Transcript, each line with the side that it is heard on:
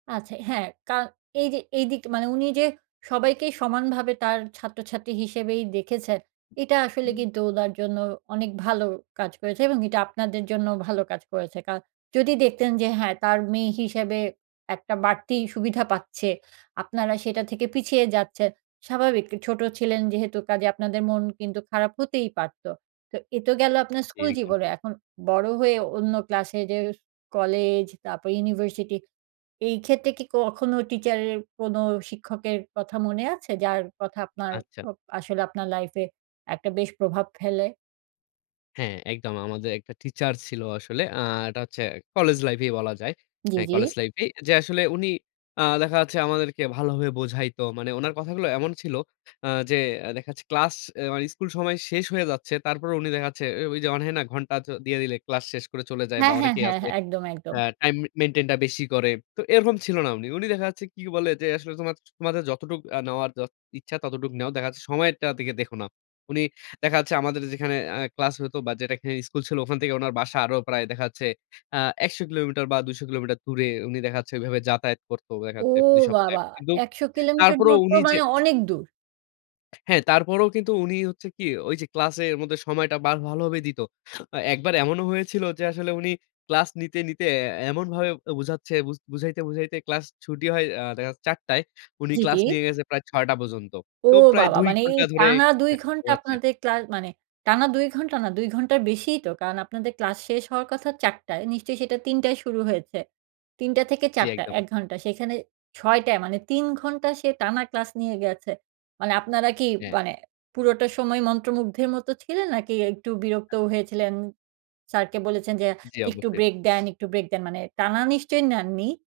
right: আচ্ছা। হ্যাঁ, ক্যরণ এই যে এইদিক মানে উনি যে সবাইকেই সমানভাবে তার ছাত্রছাত্রী হিসেবেই দেখেছেন, এটা আসলে
left: হুম।
right: কিন্তু ওনার জন্য অনেক ভালো কাজ হয়েছে এবং এটা আপনাদের জন্যও ভালো কাজ হয়েছে। কারণ যদি দেখতেন যে হ্যাঁ, তার মেয়ে হিসেবে একটা বাড়তি সুবিধা পাচ্ছে আপনারা সেটা থেকে পিছিয়ে যাচ্ছেন, স্বাভাবিক ছোট ছিলেন যেহেতু কাজে আপনাদের মন কিন্তু খারাপ হতেই পারত। তো এ তো গেল আপনার
left: জ্বী,
right: স্কুল
left: একদম।
right: জীবনে। এখন বড় হয়ে অন্য ক্লাসে যে কলেজ, তারপর ইউনিভার্সিটি এই ক্ষেত্রে কি কখনো টিচার এর কোনো শিক্ষকের কথা মনে আছে? যার কথা আপনার,
left: আচ্ছা।
right: ও আসলে আপনার লাইফে একটা বেশ প্রভাব ফেলে।
left: হ্যাঁ, একদম। আমাদের একটা টিচার ছিল আসলে। আ এটা হচ্ছে কলেজ লাইফই বলা যায়।
right: জি,
left: হ্যাঁ,
right: জি।
left: কলেজ লাইফেই। যে আসলে উনি আ দেখা যাচ্ছে আমাদেরকে ভালোভাবে বোঝাইতো। মানে উনার কথাগুলো এমন ছিল, আ যে অ্যা দেখা যাচ্ছে ক্লাস, এ মানে স্কুল সময় শেষ হয়ে যাচ্ছে। তারপরও উনি দেখা যাচ্ছে এ ওই যে অন হ্যাঁ, না ঘন্টা তো দিয়ে দিলে ক্লাস শেষ করে চলে যায় বা
right: হ্যাঁ, হ্যাঁ,
left: অনেকেই
right: হ্যাঁ,
left: আছে
right: হ্যাঁ। একদম, একদম।
left: আ টাইম মে মেইনটেইনটা বেশি করে। তো এরকম ছিল না উনি। উনি দেখা যাচ্ছে কি বলে যে আসলে তোমা তোমাদের যতটুক আ নেওয়ার, যত ইচ্ছা ততটুক নেও। দেখা যাচ্ছে সময়টার দিকে দেখো না। উনি দেখা যাচ্ছে আমাদের যেখানে আ ক্লাস হতো বা যেটাকে স্কুল ছিল ওখান থেকে ওনার বাসা আরো প্রায় দেখা যাচ্ছে আ ১০০ কিলোমিটার বা ২০০ কিলোমিটার দূরে উনি দেখা যাচ্ছে ওইভাবে যাতায়াত করতো দেখা
right: ও
left: যাচ্ছে প্রতি সপ্তায়।
right: বাবা।
left: কিন্তু
right: ১০০ কিলোমিটার
left: তারপরও
right: দূর তো
left: উনি যে
right: মানে অনেক দূর।
left: হ্যাঁ। তারপরও কিন্তু উনি হচ্ছে কি ওই যে ক্লাসের মধ্যে সময়টা বার ভালো ভাবেই দিত। আ একবার এমনও হয়েছিল যে আসলে উনি ক্লাস নিতে নিতে অ্যা এমনভাবে বুঝাচ্ছে বুঝ বুঝাইতে বুঝাইতে ক্লাস ছুটি হয় আ দেখা যাচ্ছে ৪ টায়। উনি
right: জি,
left: ক্লাস
right: জি।
left: নিয়ে গেছে প্রায় ৬ টা পর্যন্ত।
right: ও
left: তো প্রায়
right: বাবা।
left: ২
right: মানে এই
left: ঘণ্টা ধরে
right: টানা ২
left: অ্যা
right: ঘণ্টা
left: পড়াচ্ছে।
right: আপনাদের ক্লা মানে টানা ২ ঘন্টা না, ২ ঘন্টার বেশিই তো। কারণ আপনাদের ক্লাস শেষ হওয়ার কথা ৪ টায়। নিশ্চয়ই সেটা ৩ টায় শুরু হয়েছে। ৩ টা থেকে
left: জ্বি
right: ৪ টা
left: একদম।
right: ১ ঘন্টা। সেইখানে ৬ টায় মানে ৩ ঘন্টা সে টানা ক্লাস নিয়ে গেছে। মানে আপনারা কি,
left: হ্যাঁ।
right: মানে পুরোটা সময় মন্ত্রমুগ্ধের মত ছিলেন? নাকি একটু বিরক্তও হয়েছিলেন? স্যারকে বলেছেন যে
left: জ্বি
right: একটু
left: অবশ্যই।
right: ব্রেক দেন, একটু ব্রেক দেন, মানে টানা নিশ্চয়ই নেননি?